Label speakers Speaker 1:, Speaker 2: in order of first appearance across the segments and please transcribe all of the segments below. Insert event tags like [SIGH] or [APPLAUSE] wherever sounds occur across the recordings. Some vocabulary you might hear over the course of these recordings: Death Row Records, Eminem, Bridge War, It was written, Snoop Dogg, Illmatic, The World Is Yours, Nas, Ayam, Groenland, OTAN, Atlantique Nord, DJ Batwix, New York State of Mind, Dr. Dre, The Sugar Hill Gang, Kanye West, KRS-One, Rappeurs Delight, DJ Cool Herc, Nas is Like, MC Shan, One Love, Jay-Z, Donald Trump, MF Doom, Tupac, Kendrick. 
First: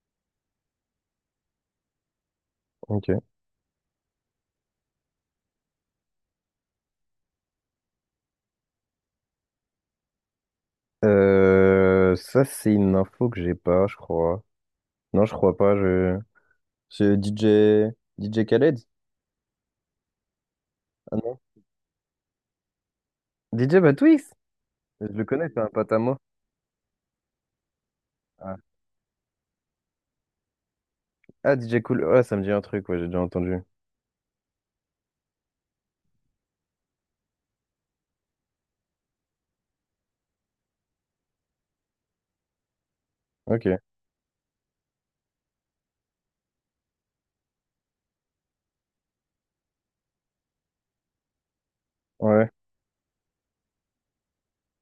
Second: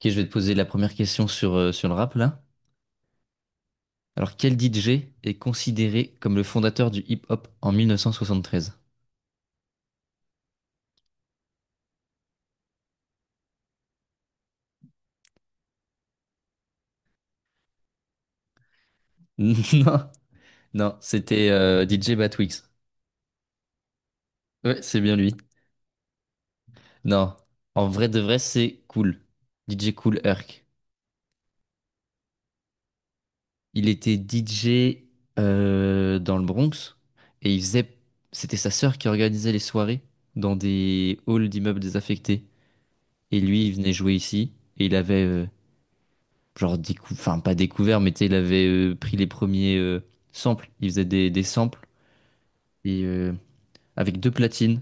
Speaker 1: Ok, je vais te poser la première question sur, sur le rap là.
Speaker 2: Ok.
Speaker 1: Alors, quel DJ est considéré comme le fondateur du hip-hop en 1973?
Speaker 2: Ça, c'est une info que j'ai pas, je crois. Non, je crois pas. C'est DJ Khaled?
Speaker 1: [LAUGHS] Non, non,
Speaker 2: Ah non.
Speaker 1: c'était DJ Batwix.
Speaker 2: DJ Batwix?
Speaker 1: Ouais, c'est
Speaker 2: Je
Speaker 1: bien
Speaker 2: le
Speaker 1: lui.
Speaker 2: connais, c'est un pote à moi.
Speaker 1: Non, en vrai de vrai,
Speaker 2: Ah,
Speaker 1: c'est Cool. DJ Cool Herc.
Speaker 2: ah, DJ Cool. Ouais, ça me dit un truc, ouais, j'ai déjà entendu.
Speaker 1: Il était DJ dans le Bronx et il faisait. C'était sa sœur qui organisait les soirées dans des halls d'immeubles désaffectés. Et lui,
Speaker 2: Ok.
Speaker 1: il venait jouer ici et il avait genre décou enfin pas découvert, mais tu sais il avait pris les premiers samples. Il faisait des samples
Speaker 2: Ouais.
Speaker 1: et avec deux platines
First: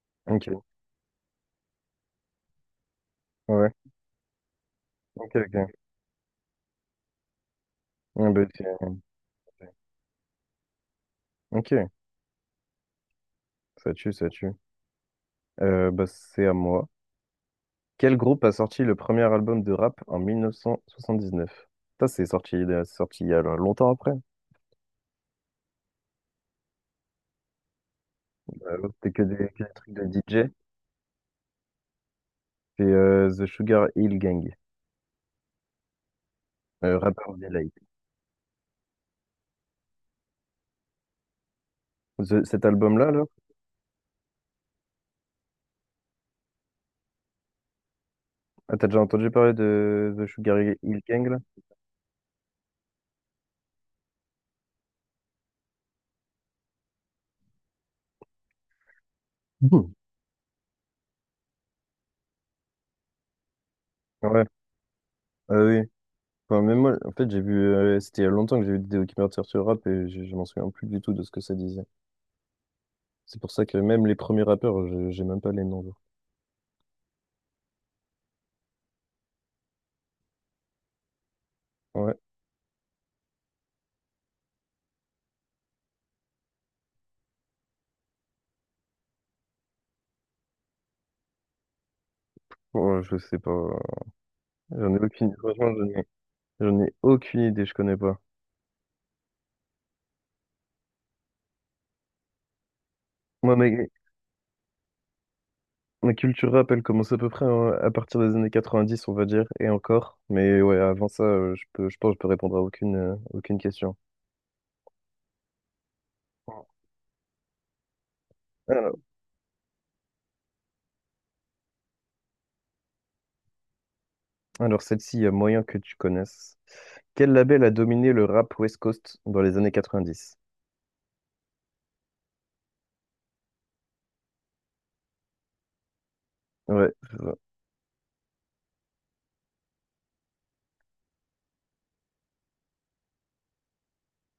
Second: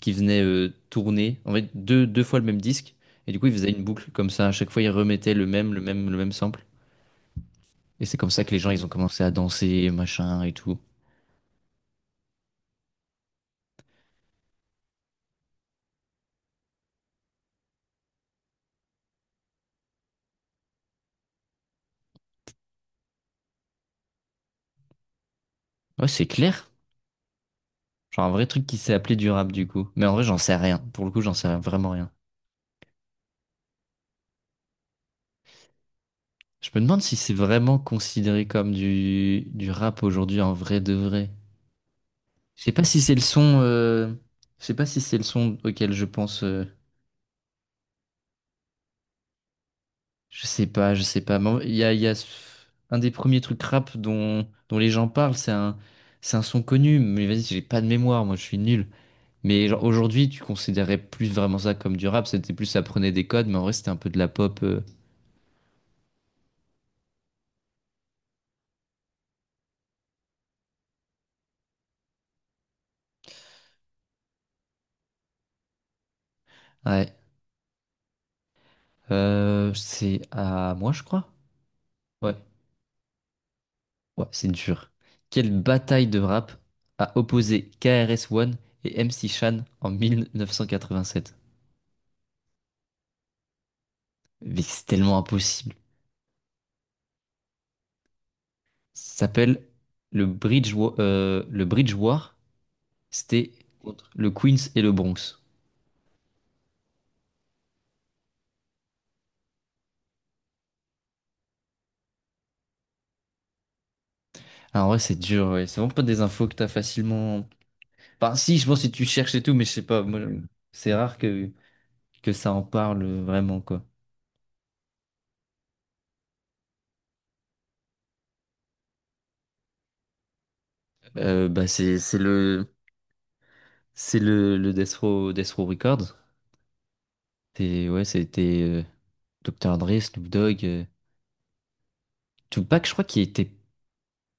Speaker 1: qui venaient
Speaker 2: Ok.
Speaker 1: tourner en fait deux fois le même disque, et du coup il faisait
Speaker 2: Ouais.
Speaker 1: une boucle comme ça. À chaque fois il remettait
Speaker 2: Ok,
Speaker 1: le
Speaker 2: ok.
Speaker 1: même le même le même sample, et c'est comme
Speaker 2: Ah, bah,
Speaker 1: ça que les gens ils
Speaker 2: ok.
Speaker 1: ont commencé à danser machin et tout.
Speaker 2: Ok. Ça tue, ça tue. Bah, c'est à moi. Quel groupe a sorti le premier album de rap en 1979? Ça, c'est sorti il y a longtemps après.
Speaker 1: Ouais, c'est clair, genre un vrai truc qui s'est
Speaker 2: C'était
Speaker 1: appelé
Speaker 2: que
Speaker 1: du
Speaker 2: des,
Speaker 1: rap
Speaker 2: que
Speaker 1: du
Speaker 2: des
Speaker 1: coup,
Speaker 2: trucs
Speaker 1: mais
Speaker 2: de
Speaker 1: en vrai j'en
Speaker 2: DJ.
Speaker 1: sais rien. Pour le coup j'en sais vraiment rien.
Speaker 2: C'est The Sugar Hill Gang,
Speaker 1: Je me demande si c'est
Speaker 2: Rappeurs Delight.
Speaker 1: vraiment considéré comme du rap aujourd'hui en vrai de vrai. Je
Speaker 2: Cet
Speaker 1: sais pas si
Speaker 2: album-là,
Speaker 1: c'est le
Speaker 2: là,
Speaker 1: son. Je sais pas si c'est le son auquel je pense.
Speaker 2: ah, t'as déjà entendu parler de The
Speaker 1: Je
Speaker 2: Sugar
Speaker 1: sais pas,
Speaker 2: Hill
Speaker 1: je sais
Speaker 2: Gang, là?
Speaker 1: pas. Mais il y a un des premiers trucs rap dont les gens parlent. C'est un son connu. Mais vas-y, j'ai pas de mémoire. Moi, je suis nul. Mais genre,
Speaker 2: Mhm.
Speaker 1: aujourd'hui, tu considérais plus vraiment ça comme du rap. C'était plus, ça prenait des codes, mais en vrai, c'était un peu de la
Speaker 2: Ouais,
Speaker 1: pop.
Speaker 2: ah oui. Enfin, même moi, en fait, j'ai vu, c'était il y a longtemps que j'ai vu des documentaires sur le rap et je m'en souviens plus du tout de ce que ça disait. C'est pour ça que même les premiers rappeurs, j'ai même pas les noms, genre.
Speaker 1: Ouais. C'est à moi, je crois.
Speaker 2: Ouais,
Speaker 1: Ouais. Ouais, c'est dur. Quelle bataille de rap a opposé KRS-One et MC Shan en 1987?
Speaker 2: bon, je sais pas.
Speaker 1: Mais c'est
Speaker 2: J'en ai
Speaker 1: tellement
Speaker 2: aucune, franchement,
Speaker 1: impossible.
Speaker 2: j'en ai, j'en ai aucune idée, je connais pas.
Speaker 1: Ça s'appelle le Bridge, le Bridge War. C'était
Speaker 2: Moi, mec,
Speaker 1: contre le Queens et le Bronx.
Speaker 2: la culture rap, elle commence à peu près hein, à partir des années 90, on va dire, et encore. Mais ouais, avant ça, je pense que je peux répondre à aucune, aucune question.
Speaker 1: Alors, en vrai, c'est dur, ouais. C'est vraiment pas des infos que t'as facilement. Enfin, si, je pense que si
Speaker 2: Alors,
Speaker 1: tu cherches et tout, mais je sais pas. Moi, c'est rare que ça en parle vraiment, quoi.
Speaker 2: alors celle-ci, il y a moyen que tu connaisses. Quel label a dominé le rap West Coast dans les années 90?
Speaker 1: Bah, le Death Row, Death Row Records.
Speaker 2: Ouais, c'est ça.
Speaker 1: C'est, ouais, c'était Dr. Dre, Snoop Dogg, Tupac, je crois qu'il était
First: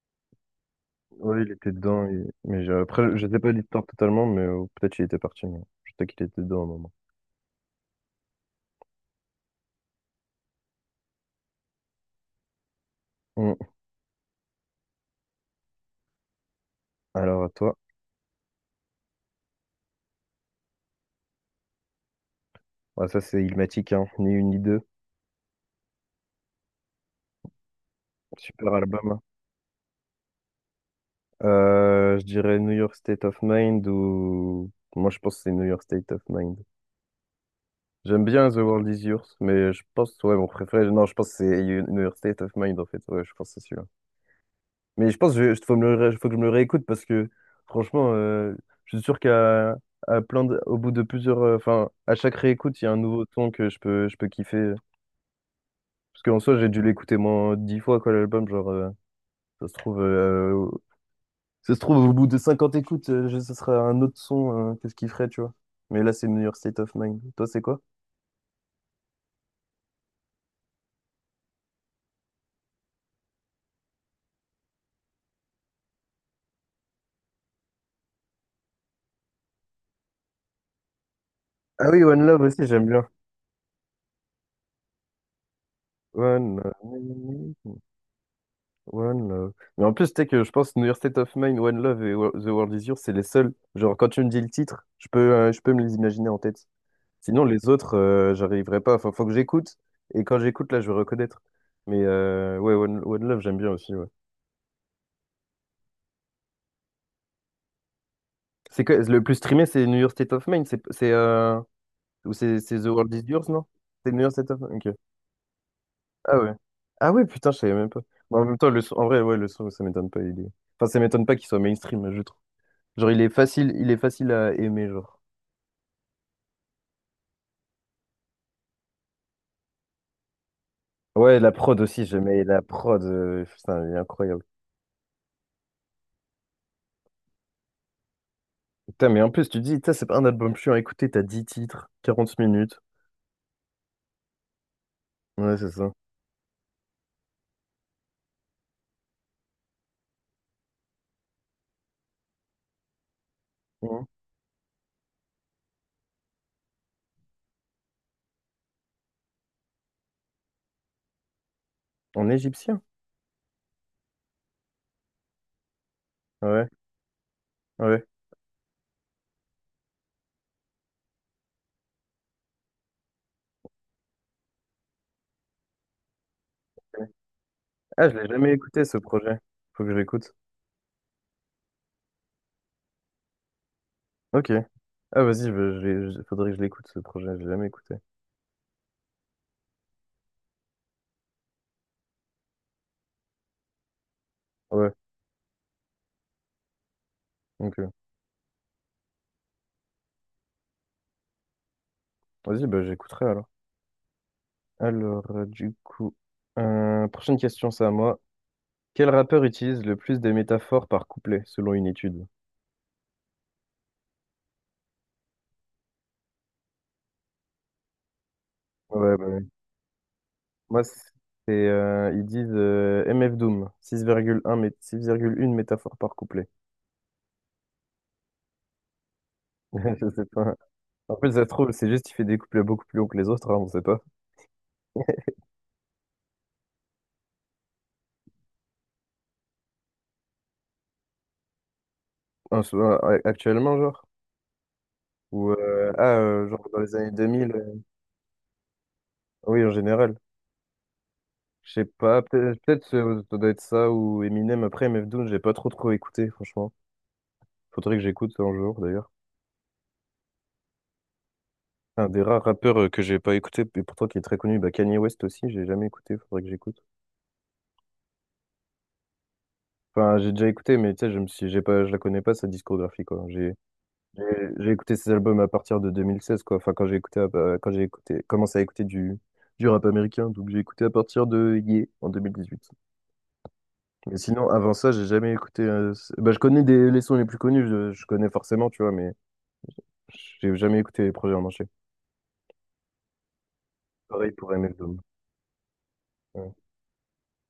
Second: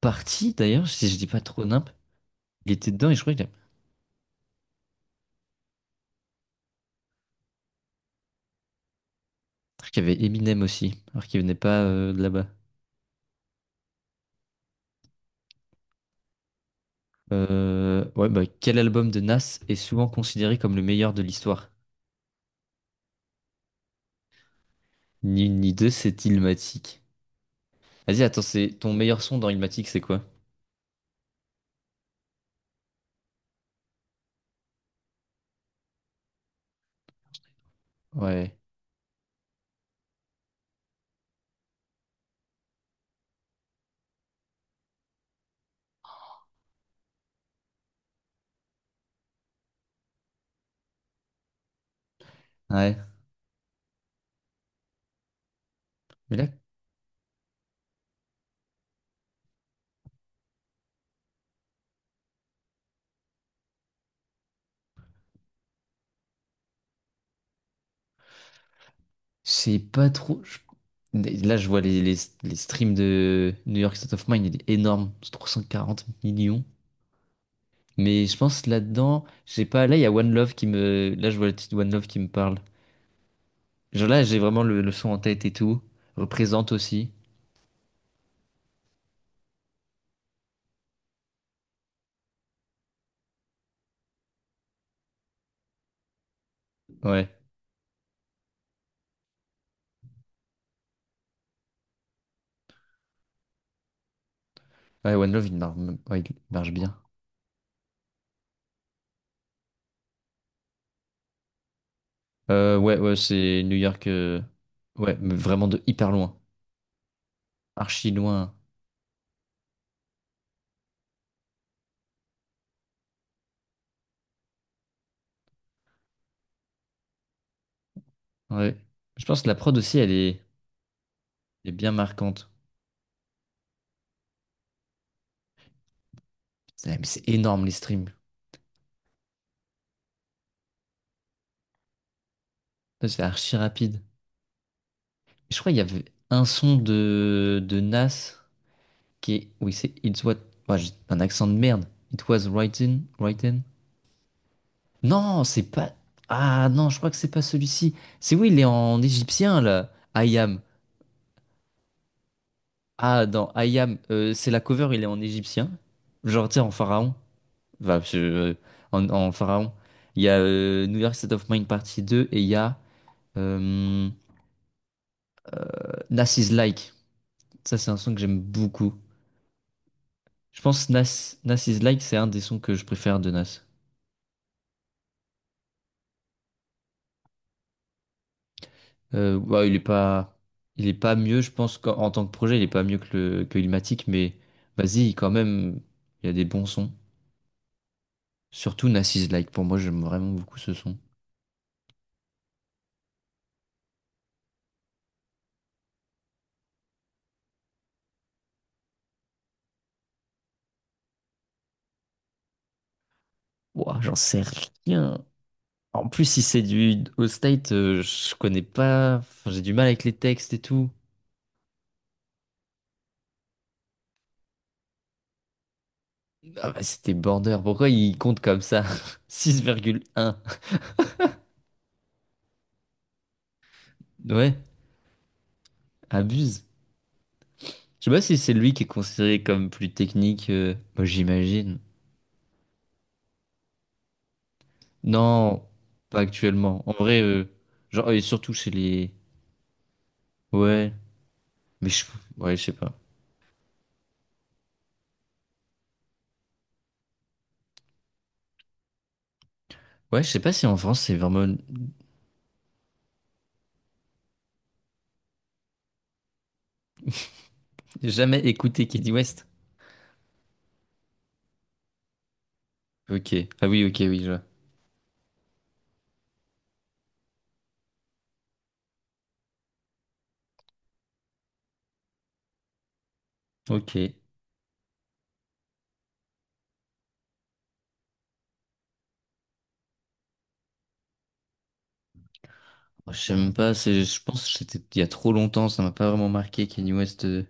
Speaker 1: parti d'ailleurs, si je dis pas
Speaker 2: Ouais, il
Speaker 1: trop
Speaker 2: était
Speaker 1: nimp.
Speaker 2: dedans. Mais
Speaker 1: Il était dedans et
Speaker 2: après,
Speaker 1: je
Speaker 2: je
Speaker 1: crois
Speaker 2: sais
Speaker 1: qu'il a
Speaker 2: pas l'histoire totalement, mais peut-être qu'il était parti. Mais je sais qu'il était dedans à un moment.
Speaker 1: truc, il y avait Eminem aussi, alors qu'il venait pas de là-bas.
Speaker 2: Hum. Alors à toi.
Speaker 1: Ouais, bah, quel album de Nas est souvent considéré comme le meilleur de l'histoire?
Speaker 2: Ouais, ça, c'est Illmatic, hein. Ni une ni deux.
Speaker 1: Ni une ni deux, c'est Illmatic. Vas-y, attends,
Speaker 2: Super
Speaker 1: c'est ton meilleur
Speaker 2: album.
Speaker 1: son dans Illmatic, c'est quoi?
Speaker 2: Je dirais New York State of Mind ou... Moi, je pense que c'est New York State of Mind. J'aime bien
Speaker 1: Ouais.
Speaker 2: The World Is Yours, mais je pense, ouais, mon préféré... Non, je pense que c'est New York State of Mind, en fait. Ouais, je pense que c'est celui-là. Mais je pense que je faut me le ré- faut que je me le réécoute parce que, franchement, je suis sûr qu'à à au bout de plusieurs... Enfin, à chaque réécoute, il y a
Speaker 1: Ouais.
Speaker 2: un nouveau ton que je peux kiffer. Parce
Speaker 1: Mais
Speaker 2: qu'en
Speaker 1: là, je
Speaker 2: soi, j'ai dû l'écouter moins 10 fois, quoi, l'album. Ça se trouve... euh, Ça se trouve, au bout de 50 écoutes, ce serait un autre son, qu'est-ce qu'il ferait, tu vois. Mais là, c'est New York State of Mind. Toi, c'est quoi?
Speaker 1: sais pas trop. Là, je vois les streams de New York State of Mind, il est énorme. C'est 340 millions. Mais je pense là-dedans, j'ai pas. Là, il y a One Love qui me. Là, je vois le titre
Speaker 2: Ah
Speaker 1: One
Speaker 2: oui,
Speaker 1: Love qui
Speaker 2: One
Speaker 1: me
Speaker 2: Love
Speaker 1: parle.
Speaker 2: aussi, j'aime bien.
Speaker 1: Genre là, j'ai vraiment le son en tête et tout.
Speaker 2: One
Speaker 1: Représente aussi.
Speaker 2: Love. One Love. Mais en plus, tu sais que je pense New York State of Mind, One Love et The World Is Yours, c'est les seuls. Genre, quand tu me dis le titre, je peux me les imaginer en tête.
Speaker 1: Ouais.
Speaker 2: Sinon, les autres, j'arriverai pas. Enfin, faut que j'écoute. Et quand j'écoute, là, je vais reconnaître. Mais ouais, One Love, j'aime bien aussi, ouais.
Speaker 1: Ouais, One Love, il marche, ouais, il marche bien.
Speaker 2: C'est que le plus streamé, c'est New York State of Mind. Ou c'est c'est The
Speaker 1: Ouais,
Speaker 2: World
Speaker 1: ouais,
Speaker 2: is Yours,
Speaker 1: c'est
Speaker 2: non?
Speaker 1: New York.
Speaker 2: C'est New York Ok.
Speaker 1: Ouais, mais vraiment de hyper loin.
Speaker 2: Ah ouais. Ah ouais, putain, je savais même pas.
Speaker 1: Archi
Speaker 2: Mais en
Speaker 1: loin.
Speaker 2: même temps, en vrai, ouais, le son, ça m'étonne pas. Il est... Enfin, ça m'étonne pas qu'il soit mainstream, je trouve. Genre, il est facile à aimer, genre.
Speaker 1: Ouais. Je pense que la prod aussi,
Speaker 2: Ouais, la
Speaker 1: elle est
Speaker 2: prod
Speaker 1: bien
Speaker 2: aussi, j'aimais
Speaker 1: marquante.
Speaker 2: la prod. Putain, elle est incroyable.
Speaker 1: C'est mais c'est énorme les streams.
Speaker 2: Putain, mais en plus, tu te dis, putain, c'est pas un album chiant à écouter, t'as 10 titres, 40 minutes.
Speaker 1: Ça, c'est archi rapide.
Speaker 2: Ouais,
Speaker 1: Je crois
Speaker 2: c'est
Speaker 1: qu'il y
Speaker 2: ça.
Speaker 1: avait un son de Nas qui est. Oui, c'est It's What. Ouais, j'ai un accent de merde. It was written. Written.
Speaker 2: Mhm.
Speaker 1: Non, c'est pas. Ah non, je crois que c'est pas celui-ci. C'est oui, il est en égyptien là. I am.
Speaker 2: En égyptien?
Speaker 1: Ah, dans Ayam, c'est la cover, il est en égyptien. Genre, tu sais,
Speaker 2: Ouais,
Speaker 1: en pharaon. Enfin,
Speaker 2: ouais.
Speaker 1: je- euh, en, en pharaon. Il y a New York State of Mind partie deux, et il y a euh, Nas is Like. Ça, c'est un
Speaker 2: Ah,
Speaker 1: son
Speaker 2: je
Speaker 1: que
Speaker 2: l'ai
Speaker 1: j'aime
Speaker 2: jamais écouté,
Speaker 1: beaucoup.
Speaker 2: ce projet. Faut que je l'écoute.
Speaker 1: Je pense Nas is Like, c'est un des sons que je préfère de Nas.
Speaker 2: Ok. Ah, vas-y, faudrait que je l'écoute, ce projet, je l'ai jamais écouté.
Speaker 1: Ouais, il est pas mieux, je pense qu'en en tant que projet, il est pas mieux que Illmatic, mais
Speaker 2: Ouais.
Speaker 1: vas-y, quand même, il y a des bons sons.
Speaker 2: Ok.
Speaker 1: Surtout Nas is Like, pour moi, j'aime vraiment beaucoup ce son.
Speaker 2: Vas-y, bah, j'écouterai alors. Alors, du coup, prochaine question, c'est à moi. Quel rappeur utilise le plus des métaphores par couplet, selon une étude?
Speaker 1: Ouah, j'en sais rien. En plus, si c'est du au state, je connais pas.
Speaker 2: Ouais, bah, ouais.
Speaker 1: Enfin, j'ai du mal avec les textes et
Speaker 2: Moi,
Speaker 1: tout.
Speaker 2: c'est, ils disent MF Doom, 6,1 métaphore par couplet.
Speaker 1: Ah bah, c'était border. Pourquoi il compte comme ça? [LAUGHS] Six
Speaker 2: [LAUGHS]
Speaker 1: virgule
Speaker 2: Je sais
Speaker 1: un.
Speaker 2: pas. En fait, ça se trouve, c'est juste qu'il fait des couplets beaucoup plus longs que les autres, hein, on sait pas.
Speaker 1: Ouais, abuse. Je sais pas si c'est lui qui est considéré comme plus technique. Moi, j'imagine.
Speaker 2: Un- Actuellement, genre? Ou,
Speaker 1: Non, pas
Speaker 2: genre dans
Speaker 1: actuellement. En
Speaker 2: les années
Speaker 1: vrai,
Speaker 2: 2000,
Speaker 1: genre, et surtout chez les.
Speaker 2: oui, en général.
Speaker 1: Ouais,
Speaker 2: Je sais
Speaker 1: mais je.
Speaker 2: pas,
Speaker 1: Ouais, je sais pas.
Speaker 2: ça doit être ça ou Eminem après MF Doom, j'ai pas trop trop écouté, franchement. Faudrait que j'écoute un jour d'ailleurs.
Speaker 1: Ouais, je sais pas si en France c'est vraiment
Speaker 2: Un des rares rappeurs que j'ai pas écouté, et pourtant qui est très connu, bah Kanye West aussi, j'ai jamais écouté, faudrait que j'écoute.
Speaker 1: jamais écouté Kanye West.
Speaker 2: Enfin, j'ai déjà écouté, mais tu sais, je me suis, j'ai pas, je la connais pas sa discographie quoi.
Speaker 1: Ok. Ah oui, ok,
Speaker 2: J'ai
Speaker 1: oui, je vois.
Speaker 2: j'ai écouté ses albums à partir de 2016 quoi. Enfin, quand j'ai écouté, commencé à écouter du rap américain, donc j'ai écouté à partir de Ye en 2018.
Speaker 1: Ok.
Speaker 2: Mais sinon, avant ça, j'ai jamais écouté. Bah, je connais les sons les plus connus, je connais forcément, tu vois, mais j'ai jamais écouté les projets en entier.
Speaker 1: Je sais même pas, c'est, je
Speaker 2: Pareil
Speaker 1: pense
Speaker 2: pour
Speaker 1: que
Speaker 2: MF
Speaker 1: c'était il y
Speaker 2: Doom.
Speaker 1: a trop longtemps, ça m'a pas vraiment
Speaker 2: Ouais,
Speaker 1: marqué Kanye West.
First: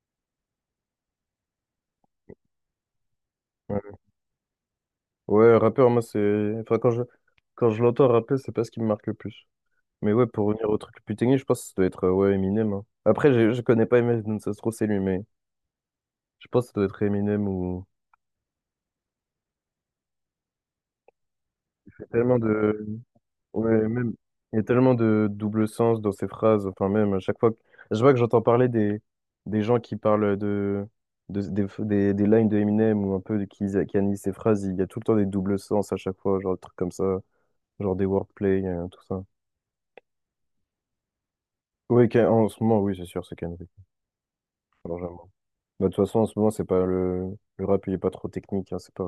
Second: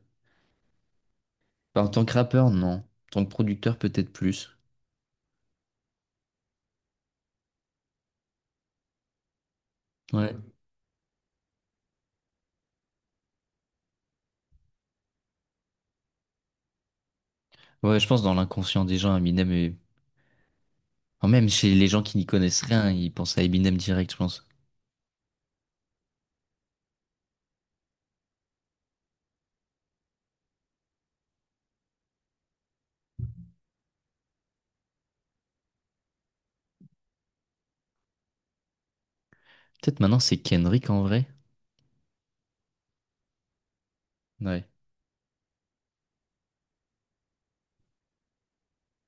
Speaker 1: Enfin, en tant que rappeur, non. En tant que producteur,
Speaker 2: ouais.
Speaker 1: peut-être plus.
Speaker 2: Ouais, rappeur, moi, c'est. Enfin, quand je l'entends rapper, c'est pas ce qui me marque le plus. Mais ouais,
Speaker 1: Ouais.
Speaker 2: pour revenir au truc plus technique, je pense que ça doit être ouais, Eminem, hein. Après, je connais pas Eminem Doom, ça se trouve, c'est lui, mais je pense que ça doit être Eminem ou.
Speaker 1: Ouais, je pense dans l'inconscient des gens, Eminem est... enfin, même chez les
Speaker 2: Il
Speaker 1: gens
Speaker 2: y a
Speaker 1: qui n'y
Speaker 2: tellement
Speaker 1: connaissent
Speaker 2: de,
Speaker 1: rien, ils pensent à Eminem
Speaker 2: Ouais,
Speaker 1: direct,
Speaker 2: même,
Speaker 1: je pense.
Speaker 2: il y a tellement de double sens dans ces phrases. Enfin, même, à chaque fois que je vois que j'entends parler des gens qui parlent des lines de Eminem ou un peu qui analysent ces phrases, il y a tout le temps des doubles sens à chaque fois, genre des trucs comme ça, genre des wordplay, tout ça.
Speaker 1: Peut-être maintenant c'est Kendrick en vrai.
Speaker 2: Oui, en ce moment, oui, c'est sûr, c'est Kendrick.
Speaker 1: Ouais.
Speaker 2: Alors, j'avoue. Bah, de toute façon, en ce moment, c'est pas le rap, il est pas trop technique, hein, c'est pas,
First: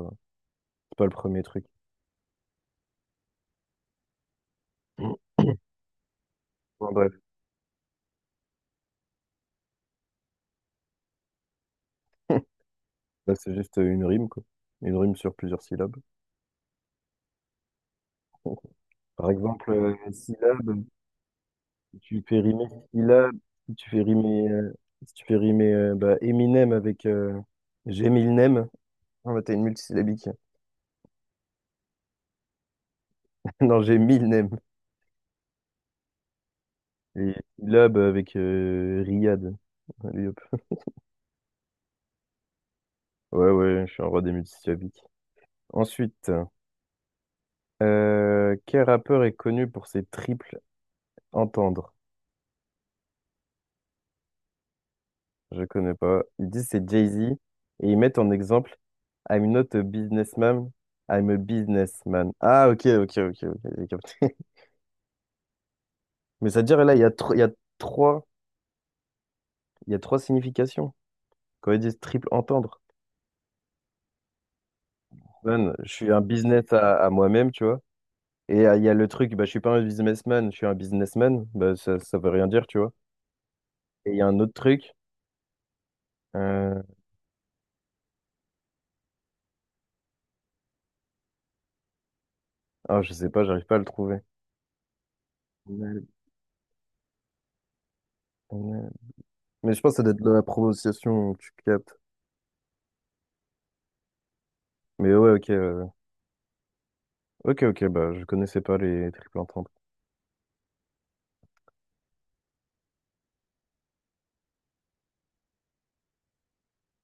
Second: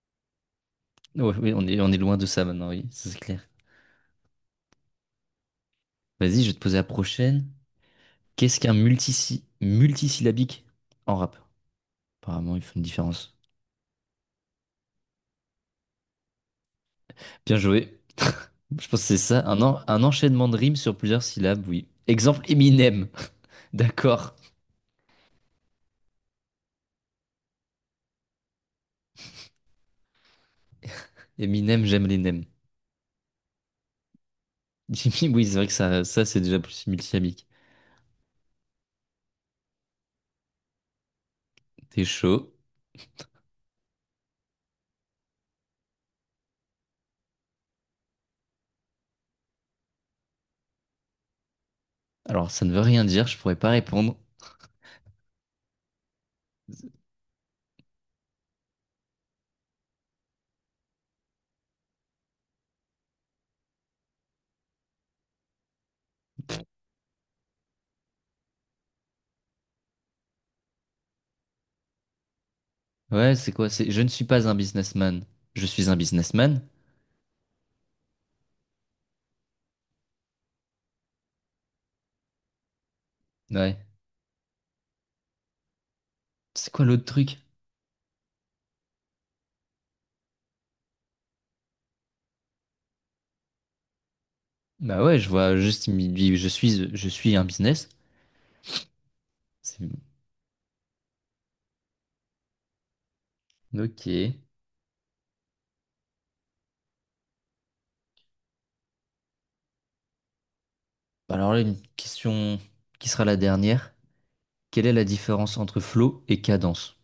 Speaker 2: c'est pas le
Speaker 1: Ouais,
Speaker 2: premier
Speaker 1: oui,
Speaker 2: truc.
Speaker 1: on est loin de ça maintenant, oui, ça, c'est clair.
Speaker 2: [CLEARS THROAT]
Speaker 1: Vas-y, je vais te poser la
Speaker 2: Bon, bref,
Speaker 1: prochaine. Qu'est-ce qu'un multisyllabique en rap? Apparemment, ils font une
Speaker 2: là,
Speaker 1: différence.
Speaker 2: c'est juste une rime, quoi. Une rime sur plusieurs syllabes.
Speaker 1: Bien joué. Je pense que c'est
Speaker 2: Par
Speaker 1: ça,
Speaker 2: exemple,
Speaker 1: un enchaînement de rimes
Speaker 2: syllabe.
Speaker 1: sur plusieurs syllabes, oui.
Speaker 2: Si tu fais
Speaker 1: Exemple
Speaker 2: rimer
Speaker 1: Eminem,
Speaker 2: Stila,
Speaker 1: [LAUGHS]
Speaker 2: si tu fais
Speaker 1: d'accord.
Speaker 2: rimer, Si tu fais rimer bah, Eminem avec j'ai mille nems. Ah bah t'as une multisyllabique.
Speaker 1: Eminem, j'aime les nems.
Speaker 2: [LAUGHS] Non, j'ai mille nems.
Speaker 1: [LAUGHS] Jimmy, oui, c'est vrai que ça c'est déjà plus
Speaker 2: Et
Speaker 1: multisyllabique.
Speaker 2: Lab avec Riyad. Allez hop.
Speaker 1: T'es chaud.
Speaker 2: Ouais, ouais, je suis un roi des multisyllabiques. Ensuite, quel rappeur est connu pour ses triples entendre?
Speaker 1: Alors, ça ne veut rien dire, je pourrais pas répondre.
Speaker 2: Je connais pas. Ils disent c'est Jay-Z et ils mettent en exemple I'm not a businessman, I'm a businessman. Ah, ok, ok, ok, ok, j'ai capté. Mais c'est-à-dire, là, trois, il y a trois significations. Quand ils disent triple entendre,
Speaker 1: Ouais, c'est quoi? C'est je ne suis pas un businessman. Je
Speaker 2: man,
Speaker 1: suis
Speaker 2: je
Speaker 1: un
Speaker 2: suis un
Speaker 1: businessman?
Speaker 2: business à moi-même, tu vois. Et il y a le truc, bah, je suis pas un businessman, je suis un businessman, bah, ça veut rien dire, tu vois.
Speaker 1: Ouais.
Speaker 2: Et il y a un autre truc,
Speaker 1: C'est
Speaker 2: euh...
Speaker 1: quoi l'autre truc?
Speaker 2: ah, je sais pas, j'arrive pas à le trouver.
Speaker 1: Bah ouais, je vois juste, il
Speaker 2: Mal-
Speaker 1: me dit, je suis un business.
Speaker 2: mal. Mais je pense que
Speaker 1: Bon.
Speaker 2: ça doit être de la prononciation que tu captes.
Speaker 1: Ok.
Speaker 2: Mais ouais, ok, ok, ok, bah, je connaissais pas les triples entendre.
Speaker 1: Bah alors là, une question qui sera la dernière. Quelle est la différence entre flow et cadence?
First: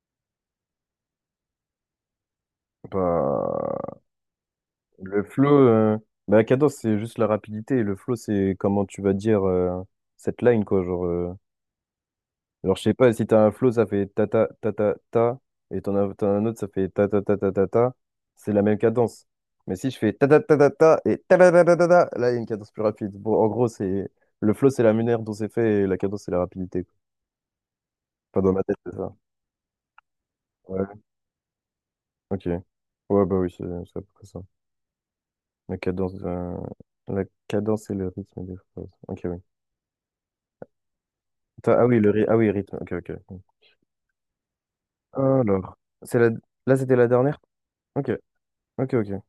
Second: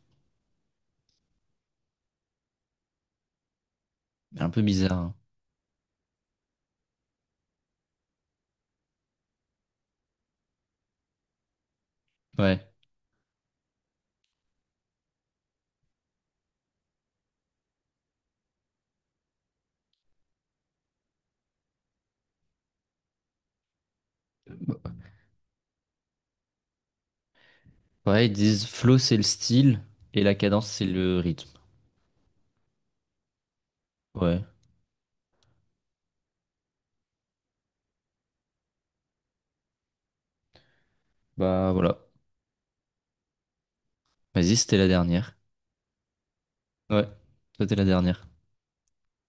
Speaker 2: Bah,
Speaker 1: Un peu bizarre, hein.
Speaker 2: Le flow, euh, bah, la cadence, c'est juste la rapidité. Et le flow, c'est comment tu vas dire cette line, quoi. Genre,
Speaker 1: Ouais.
Speaker 2: je sais pas, si t'as un flow, ça fait ta ta ta ta ta. Et t'en as un autre, ça fait ta ta ta ta ta ta. C'est la même cadence. Mais si je fais ta ta ta ta ta et ta ta ta ta ta, ta, là, il y a une cadence plus rapide. Bon, en gros, c'est le flow, c'est la manière dont c'est fait et la cadence, c'est la rapidité, quoi.
Speaker 1: Ouais, ils
Speaker 2: Enfin, dans ma
Speaker 1: disent
Speaker 2: tête, c'est
Speaker 1: flow,
Speaker 2: ça.
Speaker 1: c'est le style et la cadence, c'est
Speaker 2: Ouais,
Speaker 1: le rythme.
Speaker 2: ok. Ouais, bah oui, c'est à peu près ça.
Speaker 1: Ouais.
Speaker 2: La cadence, euh, la cadence et le rythme des phrases. Ok,
Speaker 1: Bah
Speaker 2: attends, ah
Speaker 1: voilà.
Speaker 2: oui, ah oui, rythme. Ok, ok.
Speaker 1: Vas-y, c'était la dernière.
Speaker 2: Alors, c'est la... là, c'était
Speaker 1: Ouais.
Speaker 2: la dernière?
Speaker 1: C'était la
Speaker 2: Ok,
Speaker 1: dernière.
Speaker 2: ok, ok.